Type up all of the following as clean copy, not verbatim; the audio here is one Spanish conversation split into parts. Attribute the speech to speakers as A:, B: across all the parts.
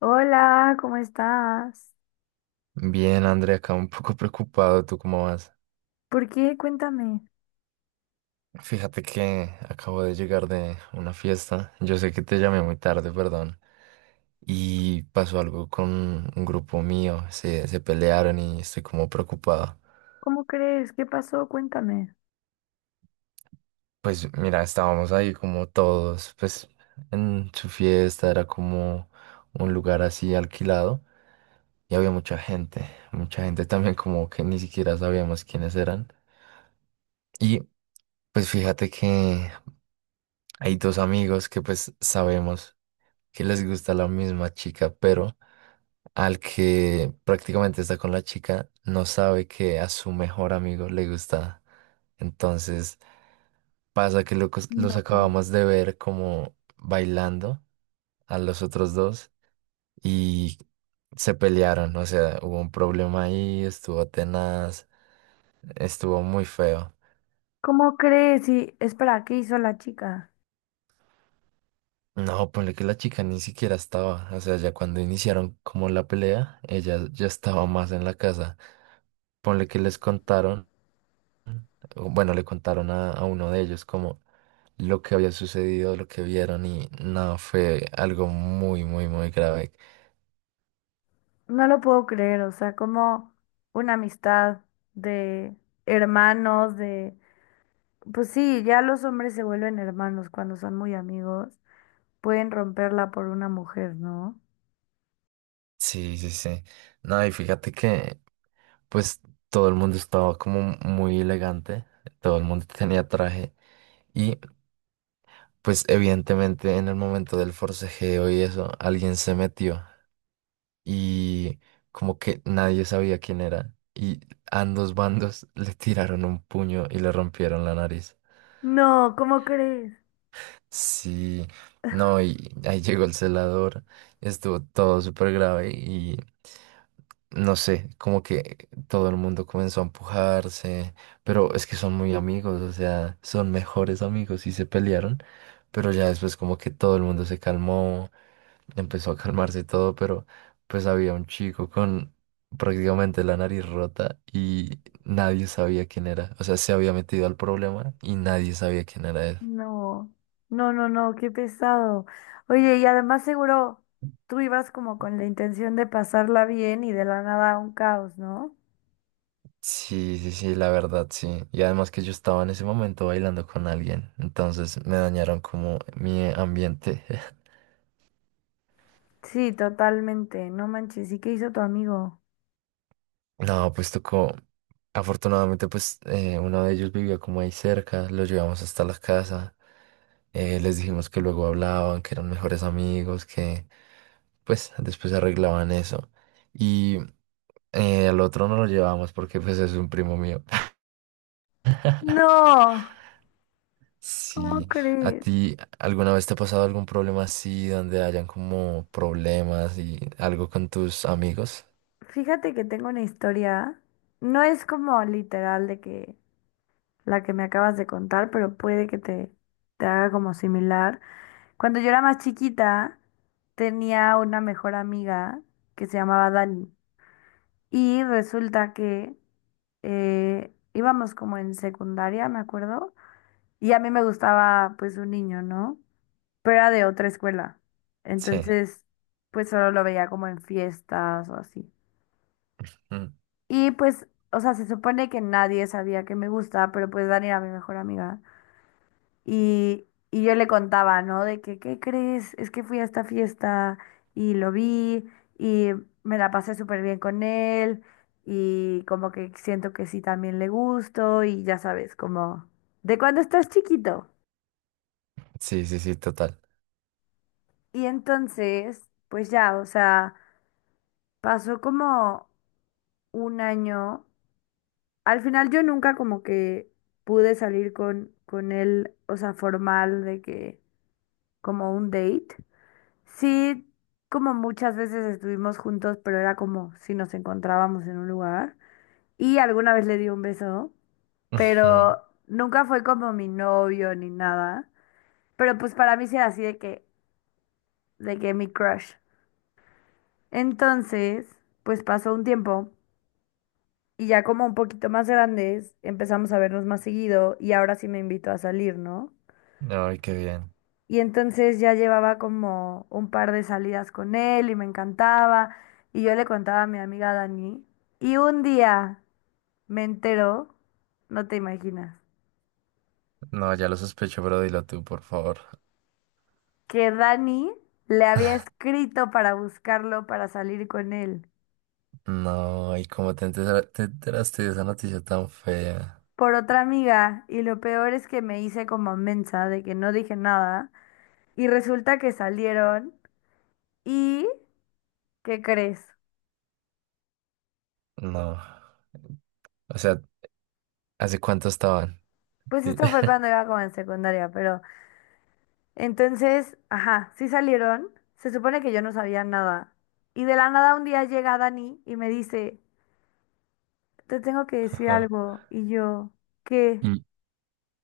A: Hola, ¿cómo estás?
B: Bien, Andrea, acá un poco preocupado. ¿Tú cómo vas?
A: ¿Por qué? Cuéntame.
B: Fíjate que acabo de llegar de una fiesta. Yo sé que te llamé muy tarde, perdón. Y pasó algo con un grupo mío. Se pelearon y estoy como preocupado.
A: ¿Cómo crees? ¿Qué pasó? Cuéntame.
B: Pues mira, estábamos ahí como todos, pues en su fiesta era como un lugar así alquilado y había mucha gente. Mucha gente también como que ni siquiera sabíamos quiénes eran. Y pues fíjate que hay dos amigos que pues sabemos que les gusta la misma chica, pero al que prácticamente está con la chica no sabe que a su mejor amigo le gusta. Entonces pasa que los
A: No.
B: acabamos de ver como bailando a los otros dos y se pelearon, o sea, hubo un problema ahí, estuvo tenaz, estuvo muy feo.
A: ¿Cómo crees? Y espera, ¿qué hizo la chica?
B: No, ponle que la chica ni siquiera estaba, o sea, ya cuando iniciaron como la pelea, ella ya estaba más en la casa. Ponle que les contaron, o bueno, le contaron a uno de ellos como lo que había sucedido, lo que vieron y no, fue algo muy, muy, muy grave.
A: No lo puedo creer, o sea, como una amistad de hermanos, de... Pues sí, ya los hombres se vuelven hermanos cuando son muy amigos. Pueden romperla por una mujer, ¿no?
B: Sí, sí, sí. No, y fíjate que pues todo el mundo estaba como muy elegante, todo el mundo tenía traje y pues evidentemente en el momento del forcejeo y eso, alguien se metió y como que nadie sabía quién era y ambos bandos le tiraron un puño y le rompieron la nariz.
A: No, ¿cómo crees?
B: Sí, no, y ahí llegó el celador, estuvo todo súper grave y no sé, como que todo el mundo comenzó a empujarse, pero es que son muy amigos, o sea, son mejores amigos y se pelearon, pero ya después como que todo el mundo se calmó, empezó a calmarse todo, pero pues había un chico con prácticamente la nariz rota y nadie sabía quién era, o sea, se había metido al problema y nadie sabía quién era él.
A: No, no, no, no, qué pesado. Oye, y además seguro tú ibas como con la intención de pasarla bien y de la nada un caos, ¿no?
B: Sí, sí, sí, la verdad, sí. Y además que yo estaba en ese momento bailando con alguien, entonces me dañaron como mi ambiente.
A: Sí, totalmente. No manches, ¿y qué hizo tu amigo?
B: No, pues tocó. Afortunadamente, pues uno de ellos vivía como ahí cerca, lo llevamos hasta la casa. Les dijimos que luego hablaban, que eran mejores amigos, que pues después arreglaban eso. Y al otro no lo llevamos porque pues es un primo mío.
A: No, ¿cómo
B: Sí, ¿a
A: crees?
B: ti alguna vez te ha pasado algún problema así, donde hayan como problemas y algo con tus amigos?
A: Fíjate que tengo una historia. No es como literal de que la que me acabas de contar, pero puede que te haga como similar. Cuando yo era más chiquita, tenía una mejor amiga que se llamaba Dani. Y resulta que íbamos como en secundaria, me acuerdo, y a mí me gustaba pues un niño, ¿no? Pero era de otra escuela.
B: Sí.
A: Entonces, pues solo lo veía como en fiestas o así.
B: Mm.
A: Y pues, o sea, se supone que nadie sabía que me gusta, pero pues Dani era mi mejor amiga. Y yo le contaba, ¿no? De que, ¿qué crees? Es que fui a esta fiesta y lo vi y me la pasé súper bien con él y como que siento que sí también le gusto y ya sabes, como de cuando estás chiquito.
B: Sí, sí, sí, total.
A: Y entonces, pues ya, o sea, pasó como un año. Al final yo nunca como que pude salir con él, o sea, formal de que como un date. Sí, como muchas veces estuvimos juntos, pero era como si nos encontrábamos en un lugar. Y alguna vez le di un beso,
B: Ujú.
A: pero nunca fue como mi novio ni nada. Pero pues para mí sí era así de que mi crush. Entonces, pues pasó un tiempo y ya como un poquito más grandes empezamos a vernos más seguido y ahora sí me invitó a salir, ¿no?
B: Ay, qué bien.
A: Y entonces ya llevaba como un par de salidas con él y me encantaba. Y yo le contaba a mi amiga Dani. Y un día me enteró, no te imaginas,
B: No, ya lo sospecho, pero dilo tú, por favor.
A: que Dani le había escrito para buscarlo para salir con él
B: No, ¿y cómo te enteraste de esa noticia tan fea?
A: por otra amiga. Y lo peor es que me hice como mensa de que no dije nada. Y resulta que salieron. ¿Y qué crees?
B: No. O sea, ¿hace cuánto estaban?
A: Pues
B: Sí.
A: esto fue cuando iba como en secundaria, pero... Entonces, ajá, sí salieron. Se supone que yo no sabía nada. Y de la nada un día llega Dani y me dice, te tengo que decir
B: Ajá.
A: algo. Y yo, ¿qué?
B: Y...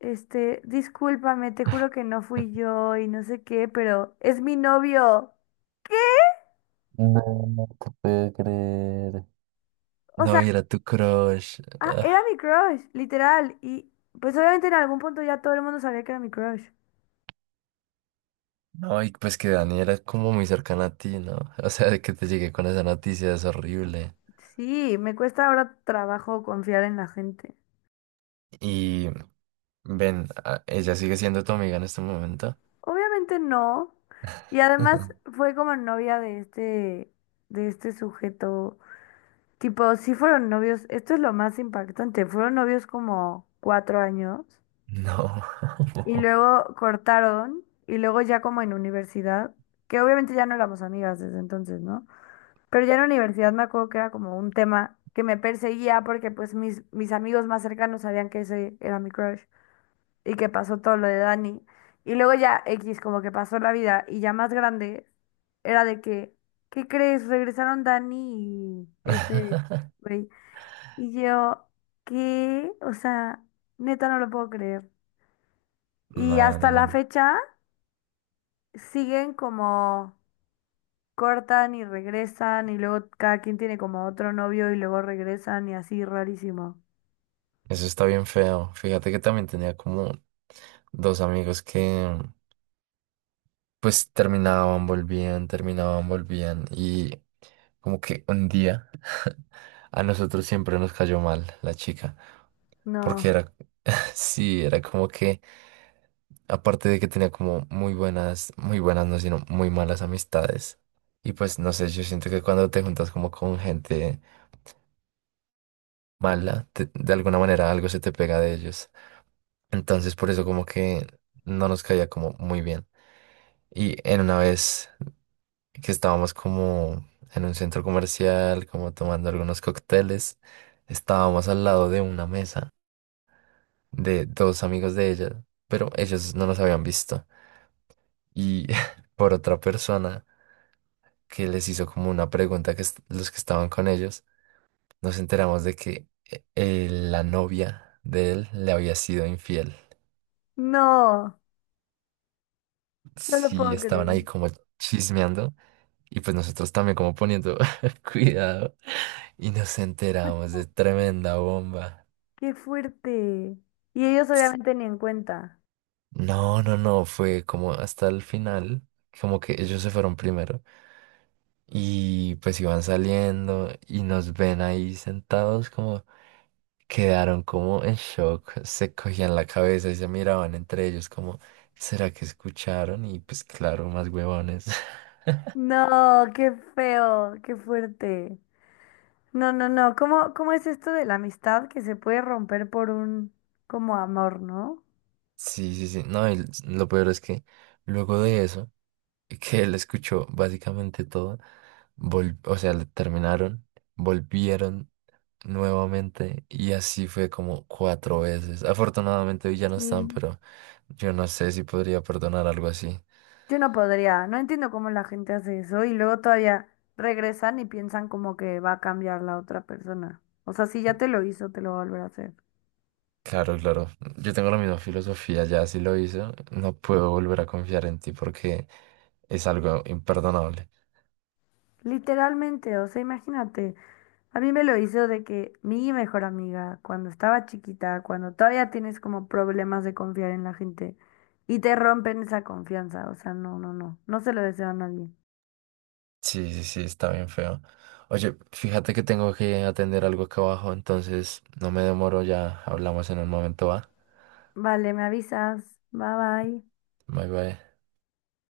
A: Este, discúlpame, te juro que no fui yo y no sé qué, pero es mi novio.
B: No, no te puedo creer.
A: O
B: No,
A: sea,
B: y era tu crush.
A: ah, era mi crush, literal. Y pues obviamente en algún punto ya todo el mundo sabía que era mi crush.
B: No, y pues que Dani era como muy cercana a ti, ¿no? O sea, de que te llegué con esa noticia es horrible.
A: Sí, me cuesta ahora trabajo confiar en la gente.
B: Y ven, ¿ella sigue siendo tu amiga en este momento?
A: Obviamente no. Y además fue como novia de este sujeto. Tipo, sí fueron novios, esto es lo más impactante, fueron novios como 4 años
B: No.
A: y luego cortaron y luego ya como en universidad, que obviamente ya no éramos amigas desde entonces, ¿no? Pero ya en universidad me acuerdo que era como un tema que me perseguía porque pues mis amigos más cercanos sabían que ese era mi crush y que pasó todo lo de Dani. Y luego ya X, como que pasó la vida y ya más grande, era de que, ¿qué crees? Regresaron Dani y este güey. Y yo, ¿qué? O sea, neta no lo puedo creer. Y
B: No, no,
A: hasta
B: no,
A: la
B: no.
A: fecha siguen como cortan y regresan y luego cada quien tiene como otro novio y luego regresan y así rarísimo.
B: Eso está bien feo. Fíjate que también tenía como dos amigos que pues terminaban, volvían, terminaban, volvían. Y como que un día a nosotros siempre nos cayó mal la chica. Porque
A: No,
B: era, sí, era como que... Aparte de que tenía como muy buenas, no, sino muy malas amistades. Y pues no sé, yo siento que cuando te juntas como con gente mala, de alguna manera algo se te pega de ellos. Entonces por eso como que no nos caía como muy bien. Y en una vez que estábamos como en un centro comercial, como tomando algunos cócteles, estábamos al lado de una mesa de dos amigos de ella, pero ellos no nos habían visto. Y por otra persona que les hizo como una pregunta que los que estaban con ellos, nos enteramos de que la novia de él le había sido infiel.
A: no, no, lo
B: Sí,
A: puedo
B: estaban
A: creer.
B: ahí como chismeando y pues nosotros también como poniendo cuidado y nos enteramos de tremenda bomba.
A: Qué fuerte. Y ellos
B: S-
A: obviamente ni en cuenta.
B: No, no, no, fue como hasta el final, como que ellos se fueron primero y pues iban saliendo y nos ven ahí sentados como... Quedaron como en shock, se cogían la cabeza y se miraban entre ellos como, ¿será que escucharon? Y pues claro, más huevones.
A: No, qué feo, qué fuerte. No, no, no. ¿Cómo es esto de la amistad que se puede romper por un como amor, ¿no?
B: Sí, sí, sí. No, y lo peor es que luego de eso, que él escuchó básicamente todo, o sea, le terminaron, volvieron nuevamente y así fue como cuatro veces. Afortunadamente hoy ya no están,
A: Sí.
B: pero yo no sé si podría perdonar algo así.
A: Yo no podría. No entiendo cómo la gente hace eso y luego todavía regresan y piensan como que va a cambiar la otra persona. O sea, si ya te lo hizo, te lo va a volver a hacer.
B: Claro, claro. Yo tengo la misma filosofía, ya si lo hice no puedo volver a confiar en ti porque es algo imperdonable.
A: Literalmente, o sea, imagínate, a mí me lo hizo de que mi mejor amiga, cuando estaba chiquita, cuando todavía tienes como problemas de confiar en la gente y te rompen esa confianza, o sea, no, no, no, no se lo deseo a nadie.
B: Sí, sí, sí, está bien feo. Oye, fíjate que tengo que atender algo acá abajo, entonces no me demoro, ya hablamos en un momento, ¿va?
A: Vale, me avisas, bye bye.
B: Bye bye.